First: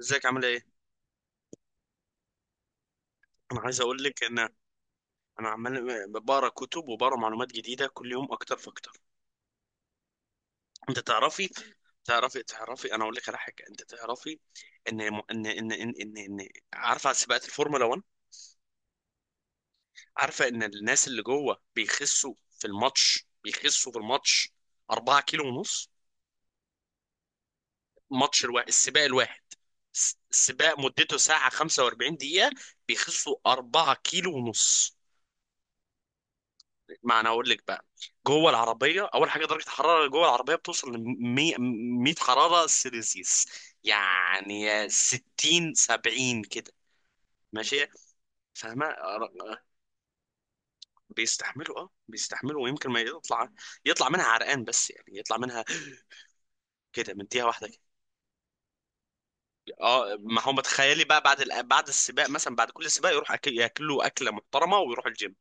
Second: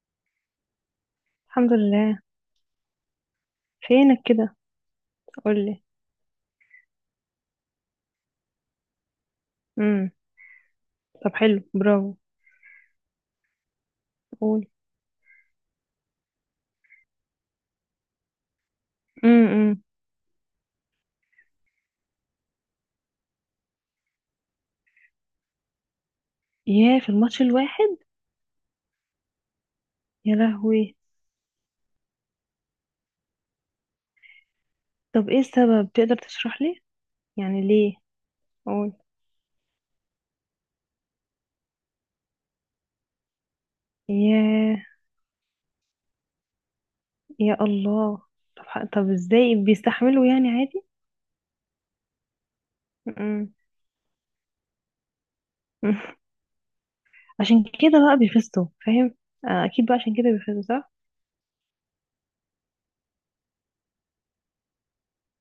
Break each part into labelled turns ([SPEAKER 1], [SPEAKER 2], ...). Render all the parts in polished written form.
[SPEAKER 1] ازيك عامل ايه؟
[SPEAKER 2] الحمد لله.
[SPEAKER 1] انا عايز اقول
[SPEAKER 2] فينك
[SPEAKER 1] لك
[SPEAKER 2] كده؟
[SPEAKER 1] انا
[SPEAKER 2] قولي.
[SPEAKER 1] عمال بقرا كتب وبقرا معلومات جديده كل يوم اكتر فاكتر،
[SPEAKER 2] امم.
[SPEAKER 1] انت
[SPEAKER 2] طب
[SPEAKER 1] تعرفي.
[SPEAKER 2] حلو، برافو.
[SPEAKER 1] انا اقول لك على حاجه، انت تعرفي
[SPEAKER 2] قول.
[SPEAKER 1] ان ان ان ان إن عارفه على سباقات الفورمولا 1.
[SPEAKER 2] امم امم.
[SPEAKER 1] عارفه ان الناس اللي جوه بيخسوا في الماتش 4 كيلو ونص،
[SPEAKER 2] ياه، في الماتش الواحد؟
[SPEAKER 1] الماتش الواحد، السباق الواحد.
[SPEAKER 2] يا
[SPEAKER 1] السباق
[SPEAKER 2] لهوي.
[SPEAKER 1] مدته ساعه 45 دقيقه، بيخسوا 4 كيلو ونص.
[SPEAKER 2] طب ايه السبب؟ تقدر تشرح لي
[SPEAKER 1] ما انا اقول لك
[SPEAKER 2] يعني
[SPEAKER 1] بقى.
[SPEAKER 2] ليه؟
[SPEAKER 1] جوه
[SPEAKER 2] قول.
[SPEAKER 1] العربيه، اول حاجه درجه الحراره جوه العربيه بتوصل ل 100 حراره سيلسيوس،
[SPEAKER 2] ياه.
[SPEAKER 1] يعني 60 70 كده.
[SPEAKER 2] يا
[SPEAKER 1] ماشي،
[SPEAKER 2] الله. طب
[SPEAKER 1] فاهمه؟
[SPEAKER 2] طب ازاي
[SPEAKER 1] ر-
[SPEAKER 2] بيستحملوا؟ يعني عادي؟
[SPEAKER 1] بيستحملوا، اه بيستحملوا، ويمكن ما
[SPEAKER 2] امم.
[SPEAKER 1] يطلع منها عرقان، بس يعني يطلع منها كده، مديها
[SPEAKER 2] عشان
[SPEAKER 1] واحده كده.
[SPEAKER 2] كده بقى بيفزتوا، فاهم؟ آه، اكيد بقى عشان
[SPEAKER 1] اه،
[SPEAKER 2] كده
[SPEAKER 1] ما هو
[SPEAKER 2] بيفزتوا، صح.
[SPEAKER 1] متخيلي بقى بعد بعد السباق، مثلا بعد كل سباق يروح، ياكلوا اكله محترمه ويروح الجيم.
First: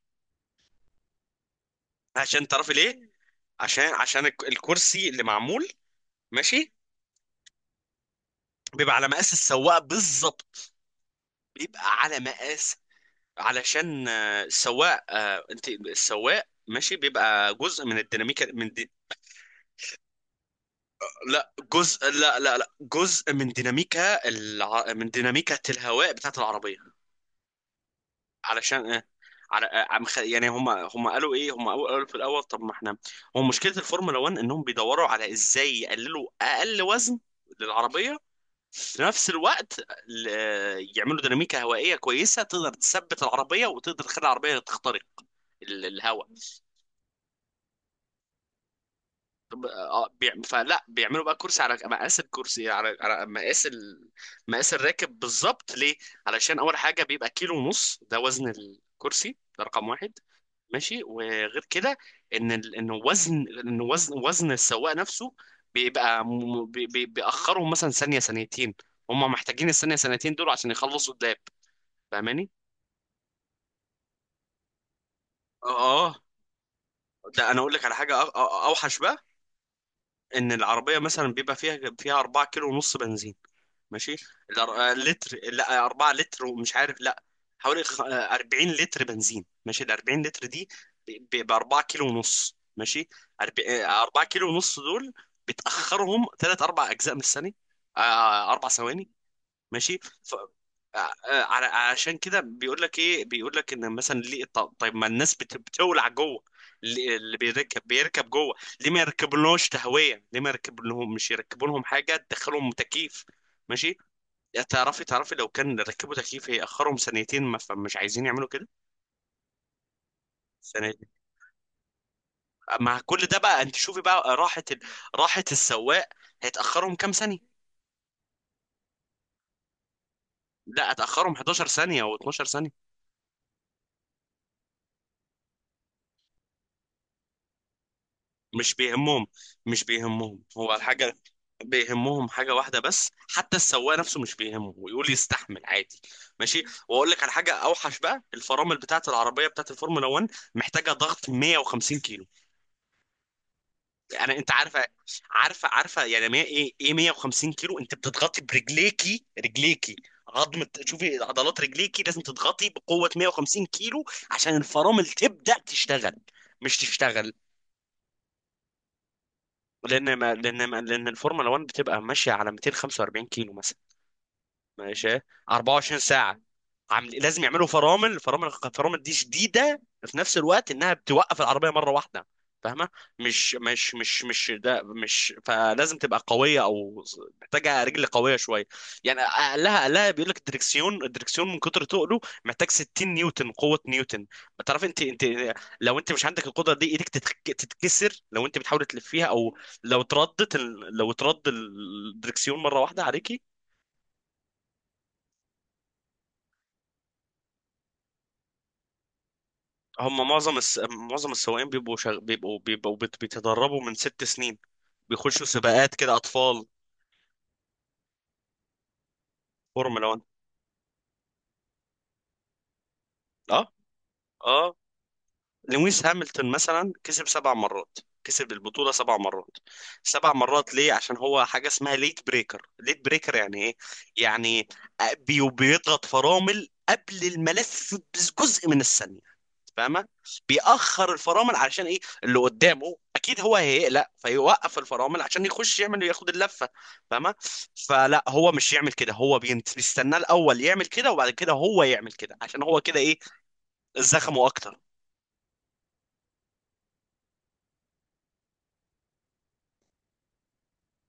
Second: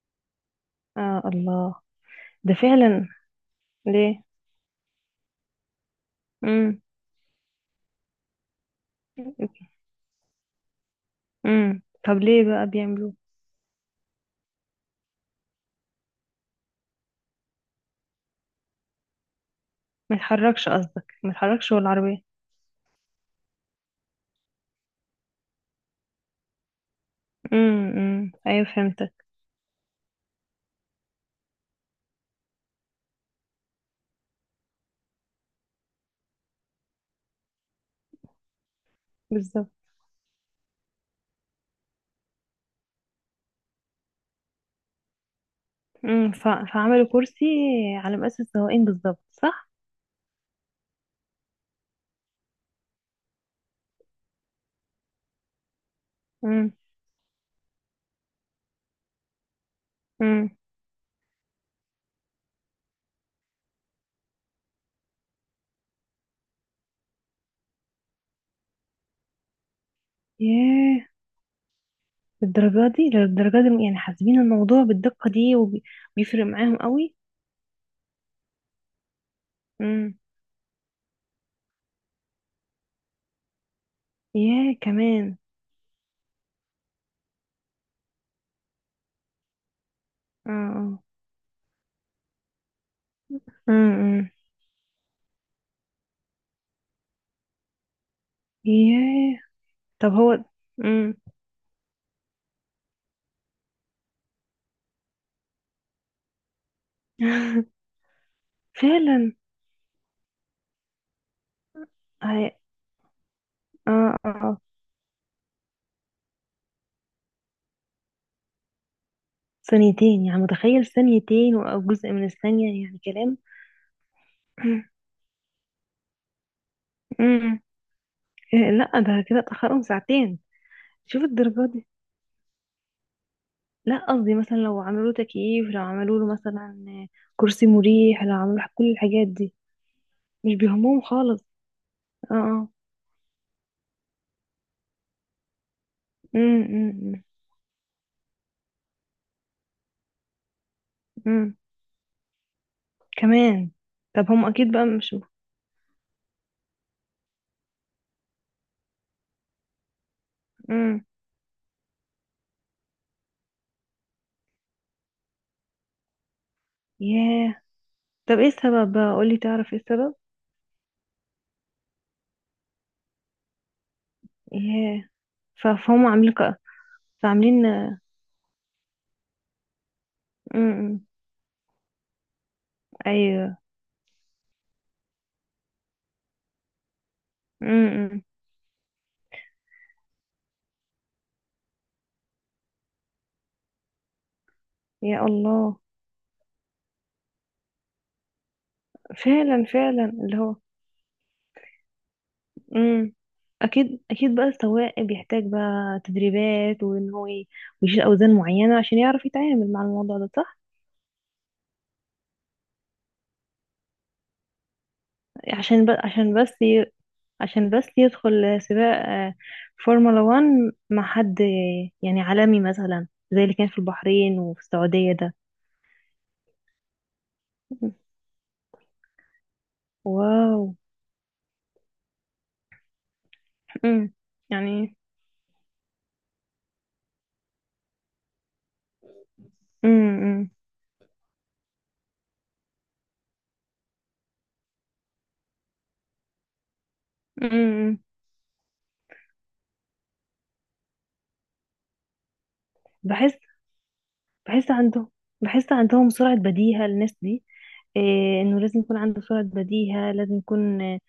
[SPEAKER 2] آه الله.
[SPEAKER 1] عشان
[SPEAKER 2] ده
[SPEAKER 1] تعرفي
[SPEAKER 2] فعلا.
[SPEAKER 1] ليه؟
[SPEAKER 2] ليه؟
[SPEAKER 1] عشان الكرسي اللي معمول ماشي
[SPEAKER 2] امم
[SPEAKER 1] بيبقى على مقاس السواق بالظبط. بيبقى
[SPEAKER 2] امم. طب
[SPEAKER 1] على
[SPEAKER 2] ليه بقى
[SPEAKER 1] مقاس
[SPEAKER 2] بيعملوا؟
[SPEAKER 1] علشان السواق، انت السواق ماشي بيبقى جزء من الديناميكا،
[SPEAKER 2] ما يتحركش قصدك، ما
[SPEAKER 1] لا،
[SPEAKER 2] يتحركش هو
[SPEAKER 1] جزء
[SPEAKER 2] العربية؟
[SPEAKER 1] لا لا لا جزء من ديناميكا الهواء بتاعت العربية.
[SPEAKER 2] ايوه،
[SPEAKER 1] علشان
[SPEAKER 2] فهمتك.
[SPEAKER 1] على يعني هم قالوا ايه، هم قالوا في الاول، طب ما احنا هو مشكلة الفورمولا 1 انهم بيدوروا على ازاي يقللوا اقل وزن للعربية، في نفس
[SPEAKER 2] بالظبط.
[SPEAKER 1] الوقت يعملوا ديناميكا هوائيه كويسه تقدر تثبت العربيه وتقدر تخلي العربيه تخترق الهواء.
[SPEAKER 2] امم ف... فعملوا كرسي على مقاس السواقين بالظبط، صح؟
[SPEAKER 1] فلا بيعملوا بقى كرسي على مقاس الكرسي، على مقاس مقاس الراكب بالظبط. ليه؟ علشان
[SPEAKER 2] امم
[SPEAKER 1] اول حاجه بيبقى كيلو ونص، ده وزن الكرسي، ده رقم واحد.
[SPEAKER 2] امم.
[SPEAKER 1] ماشي، وغير كده ان وزن السواق نفسه بيبقى بيأخرهم مثلا ثانيه، ثانيتين. هم محتاجين الثانيه ثانيتين دول عشان
[SPEAKER 2] ياه.
[SPEAKER 1] يخلصوا قدام. فاهماني؟
[SPEAKER 2] بالدرجه دي، للدرجه دي يعني حاسبين الموضوع بالدقه دي
[SPEAKER 1] اه. آه.
[SPEAKER 2] وبيفرق معاهم قوي؟
[SPEAKER 1] ده انا اقول لك على حاجه اوحش بقى.
[SPEAKER 2] امم.
[SPEAKER 1] ان العربيه مثلا بيبقى فيها 4 كيلو ونص بنزين، ماشي.
[SPEAKER 2] ياه، كمان.
[SPEAKER 1] لتر، لا، 4 لتر، ومش عارف، لا، حوالي 40 لتر بنزين، ماشي. ال 40 لتر
[SPEAKER 2] اه
[SPEAKER 1] دي
[SPEAKER 2] اه.
[SPEAKER 1] ب 4 كيلو ونص، ماشي.
[SPEAKER 2] امم
[SPEAKER 1] 4
[SPEAKER 2] امم.
[SPEAKER 1] كيلو ونص دول بتاخرهم ثلاث اربع اجزاء من الثانيه، اربع ثواني.
[SPEAKER 2] ياه.
[SPEAKER 1] ماشي
[SPEAKER 2] طب
[SPEAKER 1] ف...
[SPEAKER 2] هو. امم.
[SPEAKER 1] عشان كده بيقول لك ايه؟ بيقول لك ان مثلا ليه، طيب، ما الناس بتولع جوه، اللي بيركب جوه، ليه ما
[SPEAKER 2] فعلا.
[SPEAKER 1] يركبلناش تهويه؟ ليه ما يركبلهم، مش يركبولهم حاجه
[SPEAKER 2] هي-
[SPEAKER 1] تدخلهم تكييف؟ ماشي.
[SPEAKER 2] اه اه. آه.
[SPEAKER 1] يا تعرفي لو كان ركبوا تكييف هيأخرهم ثانيتين، ما فمش عايزين يعملوا كده.
[SPEAKER 2] ثانيتين؟ يعني متخيل
[SPEAKER 1] ثانيتين،
[SPEAKER 2] ثانيتين او جزء من الثانيه،
[SPEAKER 1] مع
[SPEAKER 2] يعني
[SPEAKER 1] كل ده
[SPEAKER 2] كلام.
[SPEAKER 1] بقى انت شوفي بقى راحه راحه السواق، هيتأخرهم كام ثانيه؟
[SPEAKER 2] امم. إيه، لا ده كده اتأخرهم ساعتين.
[SPEAKER 1] لا،
[SPEAKER 2] شوف
[SPEAKER 1] اتأخرهم 11
[SPEAKER 2] الدرجات دي.
[SPEAKER 1] ثانيه او 12 ثانيه.
[SPEAKER 2] لا قصدي مثلا لو عملوا تكييف، لو عملوا له مثلا كرسي مريح، لو عملوا
[SPEAKER 1] مش
[SPEAKER 2] كل
[SPEAKER 1] بيهمهم
[SPEAKER 2] الحاجات دي.
[SPEAKER 1] مش بيهمهم،
[SPEAKER 2] مش
[SPEAKER 1] هو
[SPEAKER 2] بيهمهم
[SPEAKER 1] الحاجة
[SPEAKER 2] خالص.
[SPEAKER 1] بيهمهم
[SPEAKER 2] اه
[SPEAKER 1] حاجة
[SPEAKER 2] اه.
[SPEAKER 1] واحدة بس، حتى السواق نفسه مش بيهمه، ويقول يستحمل عادي. ماشي، واقول لك
[SPEAKER 2] امم.
[SPEAKER 1] على حاجة اوحش بقى. الفرامل بتاعت العربية بتاعت الفورمولا 1 محتاجة ضغط
[SPEAKER 2] امم،
[SPEAKER 1] 150 كيلو.
[SPEAKER 2] كمان. طب هم
[SPEAKER 1] انت
[SPEAKER 2] اكيد بقى مش.
[SPEAKER 1] عارفة يعني مية ايه ايه 150 كيلو؟ انت بتضغطي برجليكي، رجليكي عظمة،
[SPEAKER 2] امم.
[SPEAKER 1] شوفي عضلات رجليكي لازم تضغطي بقوة 150 كيلو عشان الفرامل تبدأ تشتغل، مش تشتغل.
[SPEAKER 2] ياه. طب ايه السبب بقى؟ قولي، تعرف ايه
[SPEAKER 1] لان
[SPEAKER 2] السبب؟
[SPEAKER 1] ما لان ما لان الفورمولا 1 بتبقى ماشيه على 245 كيلو مثلا،
[SPEAKER 2] ياه.
[SPEAKER 1] ماشي. 24
[SPEAKER 2] فهم عاملين
[SPEAKER 1] ساعة عامل لازم
[SPEAKER 2] فعاملين.
[SPEAKER 1] يعملوا
[SPEAKER 2] امم.
[SPEAKER 1] فرامل، فرامل فرامل دي شديدة، في نفس الوقت انها
[SPEAKER 2] أمم.
[SPEAKER 1] بتوقف العربية مرة واحدة. فاهمة؟
[SPEAKER 2] ايوه.
[SPEAKER 1] مش ده، مش، فلازم تبقى قوية، او محتاجة
[SPEAKER 2] امم.
[SPEAKER 1] رجل
[SPEAKER 2] أمم.
[SPEAKER 1] قوية شوية. يعني اقلها، اقلها بيقول لك الدركسيون، الدركسيون من كتر تقله محتاج 60 نيوتن قوة، نيوتن. تعرف انت
[SPEAKER 2] يا الله.
[SPEAKER 1] لو انت مش عندك القدرة دي ايدك تتكسر لو انت بتحاول تلفيها، او
[SPEAKER 2] فعلا فعلا اللي هو.
[SPEAKER 1] لو ترد الدركسيون مرة واحدة
[SPEAKER 2] امم.
[SPEAKER 1] عليكي.
[SPEAKER 2] اكيد اكيد بقى السواق بيحتاج بقى تدريبات وان هو ويشيل اوزان معينه عشان يعرف يتعامل مع الموضوع
[SPEAKER 1] هم
[SPEAKER 2] ده، صح.
[SPEAKER 1] معظم السواقين بيبقوا شغ... بيبقوا بيبقوا بيت- بيتدربوا من ست سنين، بيخشوا
[SPEAKER 2] عشان
[SPEAKER 1] سباقات
[SPEAKER 2] بس
[SPEAKER 1] كده
[SPEAKER 2] عشان بس
[SPEAKER 1] اطفال،
[SPEAKER 2] ي... عشان بس يدخل سباق آه،
[SPEAKER 1] فورمولا
[SPEAKER 2] فورمولا
[SPEAKER 1] 1.
[SPEAKER 2] 1 مع حد آه، يعني عالمي مثلا زي اللي
[SPEAKER 1] اه.
[SPEAKER 2] كان في البحرين وفي
[SPEAKER 1] اه.
[SPEAKER 2] السعوديه ده.
[SPEAKER 1] لويس هامilton مثلا كسب سبع مرات، كسب البطولة سبع مرات. سبع
[SPEAKER 2] واو.
[SPEAKER 1] مرات ليه؟ عشان هو حاجة اسمها ليت بريكر. ليت بريكر يعني ايه؟
[SPEAKER 2] امم.
[SPEAKER 1] يعني
[SPEAKER 2] يعني.
[SPEAKER 1] بيضغط فرامل قبل الملف بجزء من الثانية. فاهمه؟
[SPEAKER 2] امم
[SPEAKER 1] بيأخر الفرامل، علشان ايه؟ اللي قدامه اكيد هو هيقلق فيوقف الفرامل عشان يخش، يعمل، ياخد اللفه. فاهمه؟
[SPEAKER 2] امم.
[SPEAKER 1] فلا هو مش يعمل كده، هو بيستناه الاول يعمل كده، وبعد كده هو يعمل كده عشان هو كده ايه،
[SPEAKER 2] بحس.
[SPEAKER 1] زخمه
[SPEAKER 2] بحس
[SPEAKER 1] اكتر.
[SPEAKER 2] عندهم. بحس عندهم سرعة بديهة، الناس دي. إيه، انه لازم يكون عنده سرعة بديهة، لازم يكون آه،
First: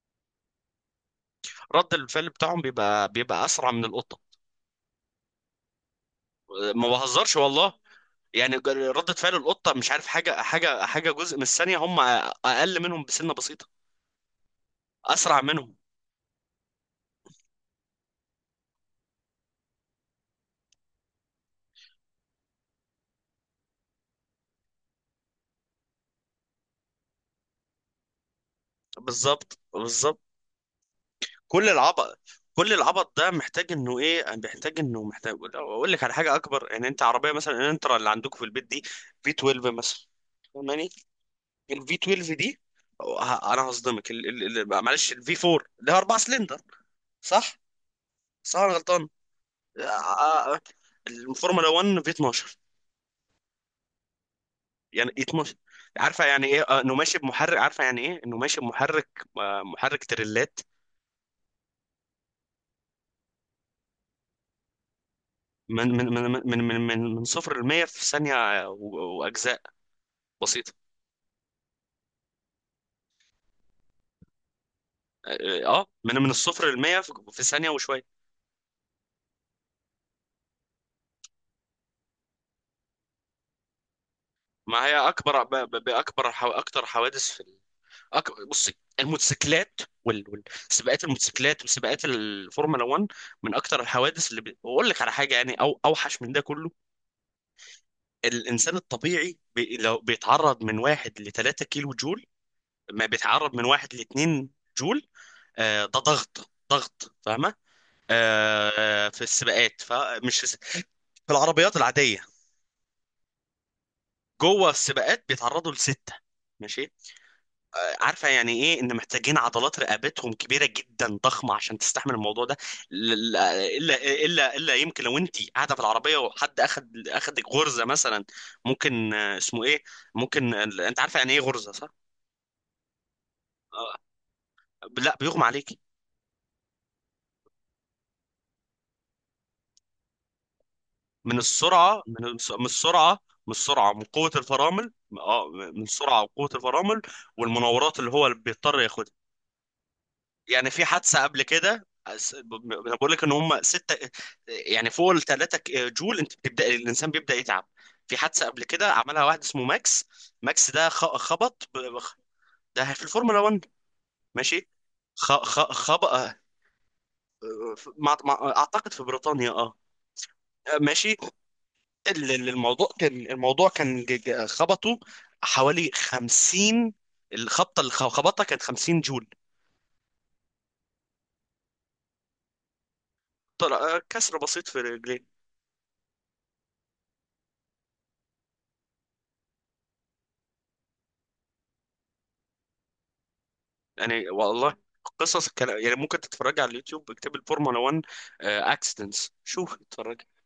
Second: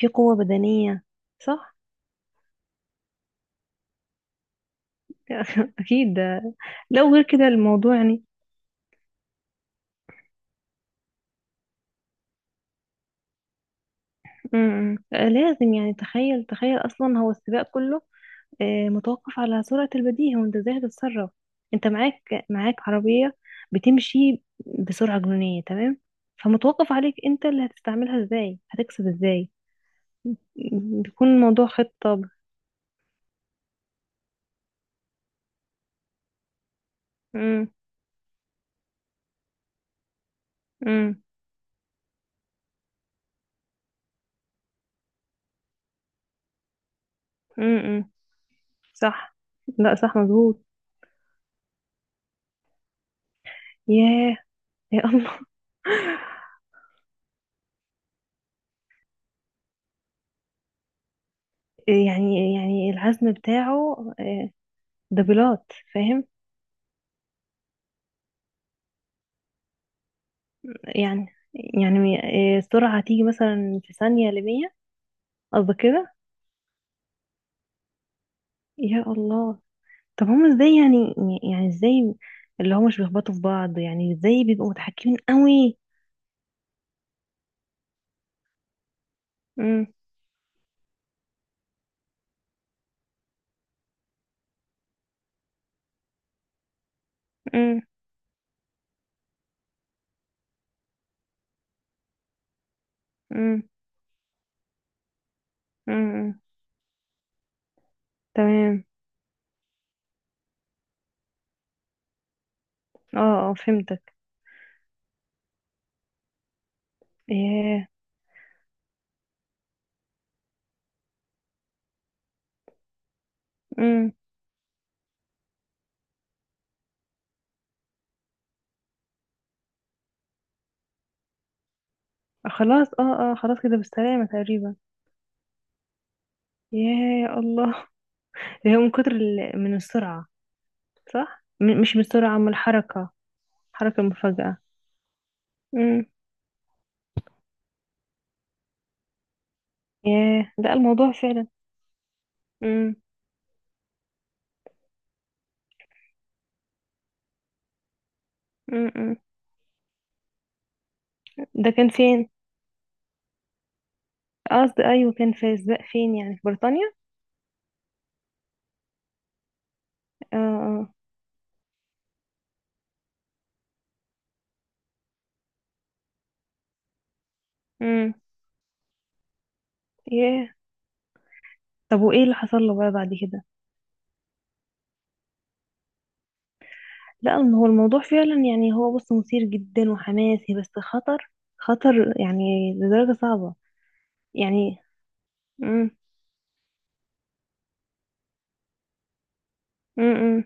[SPEAKER 2] في قوة بدنية، صح.
[SPEAKER 1] رد الفعل بتاعهم بيبقى اسرع من القطه.
[SPEAKER 2] أكيد ده.
[SPEAKER 1] ما
[SPEAKER 2] لو غير
[SPEAKER 1] بهزرش
[SPEAKER 2] كده
[SPEAKER 1] والله.
[SPEAKER 2] الموضوع يعني.
[SPEAKER 1] يعني ردة فعل القطة، مش عارف، حاجة جزء من الثانية، هم أقل منهم بسنة بسيطة،
[SPEAKER 2] م- م. آه،
[SPEAKER 1] أسرع
[SPEAKER 2] لازم.
[SPEAKER 1] منهم.
[SPEAKER 2] يعني تخيل، تخيل أصلا هو السباق كله آه، متوقف على سرعة البديهة وأنت إزاي هتتصرف. أنت معاك عربية بتمشي بسرعة جنونية، تمام. فمتوقف عليك أنت اللي هتستعملها إزاي، هتكسب إزاي.
[SPEAKER 1] بالظبط بالظبط.
[SPEAKER 2] بيكون الموضوع
[SPEAKER 1] كل العبط،
[SPEAKER 2] خطة.
[SPEAKER 1] كل العبط ده محتاج انه ايه، محتاج انه، محتاج اقول لك على حاجه اكبر. يعني انت عربيه مثلا،
[SPEAKER 2] م-
[SPEAKER 1] الانترا اللي عندك في البيت دي في 12 مثلا، فاهماني؟
[SPEAKER 2] م-
[SPEAKER 1] الفي 12 دي، انا هصدمك، معلش، الفي 4 اللي هي 4 سلندر، صح؟
[SPEAKER 2] م- م.
[SPEAKER 1] صح، انا غلطان.
[SPEAKER 2] صح. لا صح،
[SPEAKER 1] آه، آه،
[SPEAKER 2] مظبوط.
[SPEAKER 1] الفورمولا 1 في 12.
[SPEAKER 2] ياه. يا
[SPEAKER 1] يعني
[SPEAKER 2] الله.
[SPEAKER 1] 12، عارفه يعني ايه انه ماشي بمحرك، عارفه يعني ايه انه ماشي بمحرك محرك تريلات.
[SPEAKER 2] يعني يعني العزم بتاعه آه، دبلات، فاهم.
[SPEAKER 1] من صفر ل 100 في ثانيه واجزاء بسيطه.
[SPEAKER 2] يعني يعني آه، السرعة هتيجي مثلا في ثانية لمية.
[SPEAKER 1] اه،
[SPEAKER 2] قصدك كده.
[SPEAKER 1] من الصفر للمية في ثانية وشوية.
[SPEAKER 2] يا الله. طب هما ازاي يعني؟ يعني ازاي اللي هما مش بيخبطوا في بعض يعني؟ ازاي بيبقوا
[SPEAKER 1] ما هي
[SPEAKER 2] متحكمين
[SPEAKER 1] اكبر
[SPEAKER 2] قوي؟
[SPEAKER 1] اكتر حوادث في بصي، الموتوسيكلات
[SPEAKER 2] امم.
[SPEAKER 1] سباقات الموتوسيكلات وسباقات الفورمولا 1 من اكتر الحوادث اللي واقول لك على حاجة يعني، او اوحش من ده كله.
[SPEAKER 2] امم.
[SPEAKER 1] الانسان الطبيعي لو بيتعرض من واحد ل 3 كيلو جول، ما بيتعرض
[SPEAKER 2] امم.
[SPEAKER 1] من واحد ل 2 جول. آه، ده
[SPEAKER 2] امم.
[SPEAKER 1] ضغط، ضغط. فاهمة؟ آه.
[SPEAKER 2] تمام.
[SPEAKER 1] آه. في السباقات، فمش في العربيات العادية،
[SPEAKER 2] اه اه، فهمتك.
[SPEAKER 1] جوه السباقات بيتعرضوا لستة، ماشي.
[SPEAKER 2] ياه.
[SPEAKER 1] عارفة يعني ايه ان محتاجين عضلات رقبتهم كبيرة جدا، ضخمة عشان تستحمل الموضوع ده.
[SPEAKER 2] امم.
[SPEAKER 1] الا يمكن لو انت قاعدة في العربية وحد اخدك غرزة مثلا، ممكن اسمه ايه، ممكن انت عارفة يعني ايه غرزة؟ صح؟
[SPEAKER 2] خلاص، اه اه، خلاص كده
[SPEAKER 1] آه،
[SPEAKER 2] بالسلامة تقريبا.
[SPEAKER 1] لا، بيغمى عليكي.
[SPEAKER 2] ياه، يا الله. هي من كتر من السرعة.
[SPEAKER 1] من
[SPEAKER 2] صح، مش من
[SPEAKER 1] السرعة،
[SPEAKER 2] السرعة، من الحركة.
[SPEAKER 1] من السرعة،
[SPEAKER 2] حركة
[SPEAKER 1] من قوة
[SPEAKER 2] مفاجأة.
[SPEAKER 1] الفرامل. اه، من
[SPEAKER 2] امم.
[SPEAKER 1] السرعة وقوة الفرامل، والمناورات اللي بيضطر ياخدها.
[SPEAKER 2] ياه،
[SPEAKER 1] يعني
[SPEAKER 2] ده
[SPEAKER 1] في
[SPEAKER 2] الموضوع
[SPEAKER 1] حادثة قبل
[SPEAKER 2] فعلا.
[SPEAKER 1] كده انا
[SPEAKER 2] امم
[SPEAKER 1] بقول لك ان هم ستة يعني، فوق ال 3 جول انت بتبدا الانسان بيبدا يتعب. في حادثة قبل كده
[SPEAKER 2] امم.
[SPEAKER 1] عملها واحد اسمه ماكس. ماكس ده خبط،
[SPEAKER 2] ده كان فين؟
[SPEAKER 1] ده في الفورمولا 1، ماشي.
[SPEAKER 2] قصدي ايوه، كان في السباق
[SPEAKER 1] خبط،
[SPEAKER 2] فين يعني؟ في بريطانيا؟
[SPEAKER 1] اعتقد في بريطانيا، اه،
[SPEAKER 2] اه اه.
[SPEAKER 1] ماشي. الموضوع كان خبطه حوالي 50. الخبطة اللي
[SPEAKER 2] امم.
[SPEAKER 1] خبطها كانت 50 جول.
[SPEAKER 2] ياه. طب وايه اللي حصل له بقى بعد كده؟
[SPEAKER 1] طلع كسر بسيط في رجليه،
[SPEAKER 2] لا ما هو الموضوع فعلا يعني، هو بص مثير جدا وحماسي بس خطر. خطر يعني لدرجة صعبة.
[SPEAKER 1] يعني والله
[SPEAKER 2] يعني.
[SPEAKER 1] قصص. كان يعني
[SPEAKER 2] امم.
[SPEAKER 1] ممكن تتفرج على اليوتيوب، اكتب الفورمولا 1 اكسيدنتس، شوف، اتفرج.
[SPEAKER 2] امم.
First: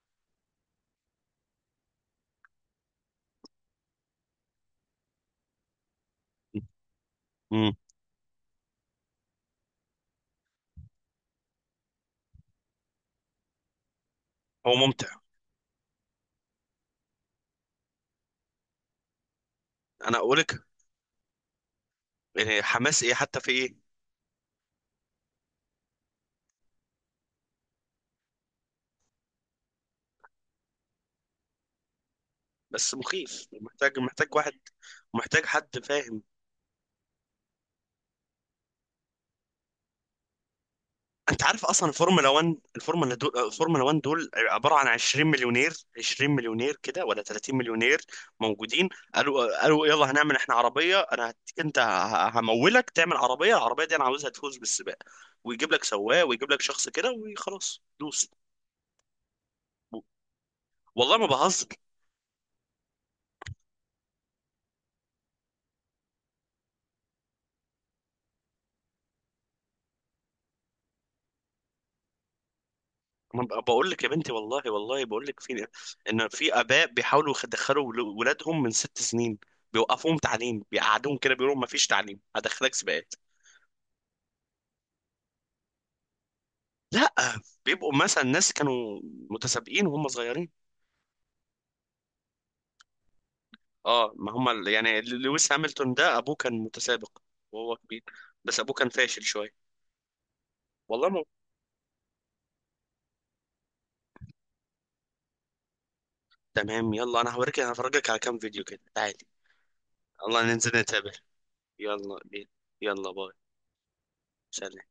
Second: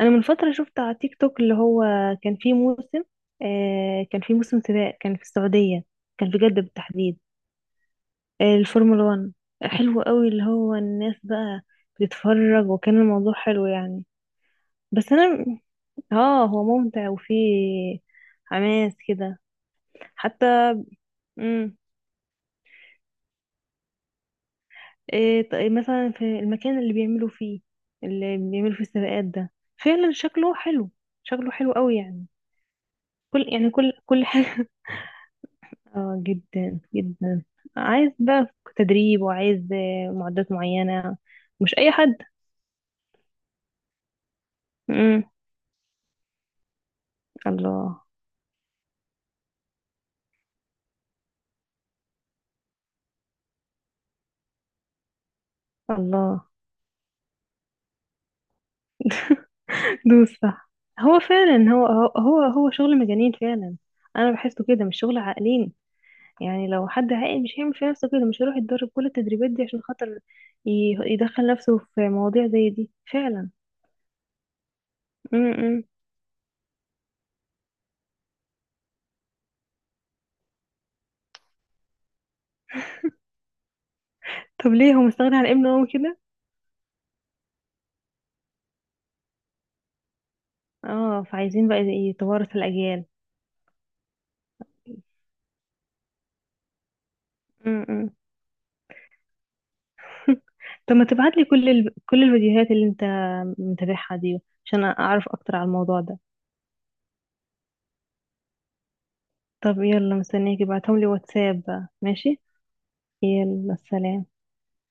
[SPEAKER 2] انا من فترة شفت على تيك توك اللي هو كان فيه موسم. آه كان فيه موسم سباق، كان في السعودية، كان في جدة بالتحديد.
[SPEAKER 1] مم.
[SPEAKER 2] الفورمولا 1. حلو قوي اللي هو الناس بقى بتتفرج، وكان الموضوع حلو يعني.
[SPEAKER 1] هو ممتع.
[SPEAKER 2] بس انا. اه، هو ممتع وفيه حماس كده.
[SPEAKER 1] انا اقول
[SPEAKER 2] حتى.
[SPEAKER 1] لك
[SPEAKER 2] امم.
[SPEAKER 1] يعني حماس ايه، حتى في ايه؟
[SPEAKER 2] إيه، طيب مثلا في المكان اللي بيعملوا فيه، اللي بيعملوا فيه السباقات ده، فعلا شكله حلو، شكله حلو قوي يعني.
[SPEAKER 1] بس
[SPEAKER 2] كل
[SPEAKER 1] مخيف،
[SPEAKER 2] يعني كل
[SPEAKER 1] محتاج،
[SPEAKER 2] كل
[SPEAKER 1] واحد
[SPEAKER 2] حاجة.
[SPEAKER 1] محتاج حد
[SPEAKER 2] اه،
[SPEAKER 1] فاهم.
[SPEAKER 2] جدا جدا. عايز بقى تدريب، وعايز آه، معدات معينة.
[SPEAKER 1] انت عارف
[SPEAKER 2] مش
[SPEAKER 1] اصلا
[SPEAKER 2] اي حد.
[SPEAKER 1] الفورمولا 1؟ الفورمولا 1 دول عباره عن
[SPEAKER 2] امم.
[SPEAKER 1] 20 مليونير، 20 مليونير كده، ولا 30 مليونير
[SPEAKER 2] الله.
[SPEAKER 1] موجودين. قالوا يلا هنعمل احنا عربيه، انا انت همولك تعمل عربيه، العربيه دي انا عاوزها تفوز بالسباق، ويجيب لك سواق
[SPEAKER 2] الله.
[SPEAKER 1] ويجيب لك شخص كده وخلاص، دوس.
[SPEAKER 2] دوس، صح.
[SPEAKER 1] والله
[SPEAKER 2] هو
[SPEAKER 1] ما بهزر.
[SPEAKER 2] فعلا هو هو هو هو شغل مجانين فعلا. انا بحسه كده مش شغل عاقلين. يعني لو حد عاقل مش هيعمل في نفسه كده، مش هيروح يتدرب كل التدريبات دي عشان خاطر يدخل نفسه في مواضيع زي دي
[SPEAKER 1] ما
[SPEAKER 2] فعلا.
[SPEAKER 1] بقول لك يا بنتي، والله والله بقول
[SPEAKER 2] م
[SPEAKER 1] لك
[SPEAKER 2] -م.
[SPEAKER 1] ان في اباء بيحاولوا يدخلوا ولادهم من ست سنين، بيوقفوهم تعليم، بيقعدوهم كده، بيقولوا ما فيش تعليم، هدخلك سباق.
[SPEAKER 2] طب ليه هو مستغني عن ابنه قوي كده؟
[SPEAKER 1] لا، بيبقوا مثلا ناس كانوا متسابقين وهم صغيرين.
[SPEAKER 2] اه، فعايزين بقى يتوارث الاجيال.
[SPEAKER 1] اه، ما هم يعني لويس هامilton ده ابوه كان متسابق
[SPEAKER 2] م
[SPEAKER 1] وهو كبير،
[SPEAKER 2] -م.
[SPEAKER 1] بس ابوه كان فاشل شويه.
[SPEAKER 2] طب ما
[SPEAKER 1] والله ما.
[SPEAKER 2] تبعت لي كل الفيديوهات اللي انت متابعها دي عشان اعرف اكتر على الموضوع ده.
[SPEAKER 1] تمام يلا، انا هوريك، هفرجك على كام فيديو كده، تعالي.
[SPEAKER 2] طب يلا،
[SPEAKER 1] يلا
[SPEAKER 2] مستنيك
[SPEAKER 1] ننزل
[SPEAKER 2] ابعتهم لي
[SPEAKER 1] نتقابل.
[SPEAKER 2] واتساب بقى،
[SPEAKER 1] يلا
[SPEAKER 2] ماشي.
[SPEAKER 1] بينا. يلا باي.
[SPEAKER 2] يلا سلام.
[SPEAKER 1] سلام.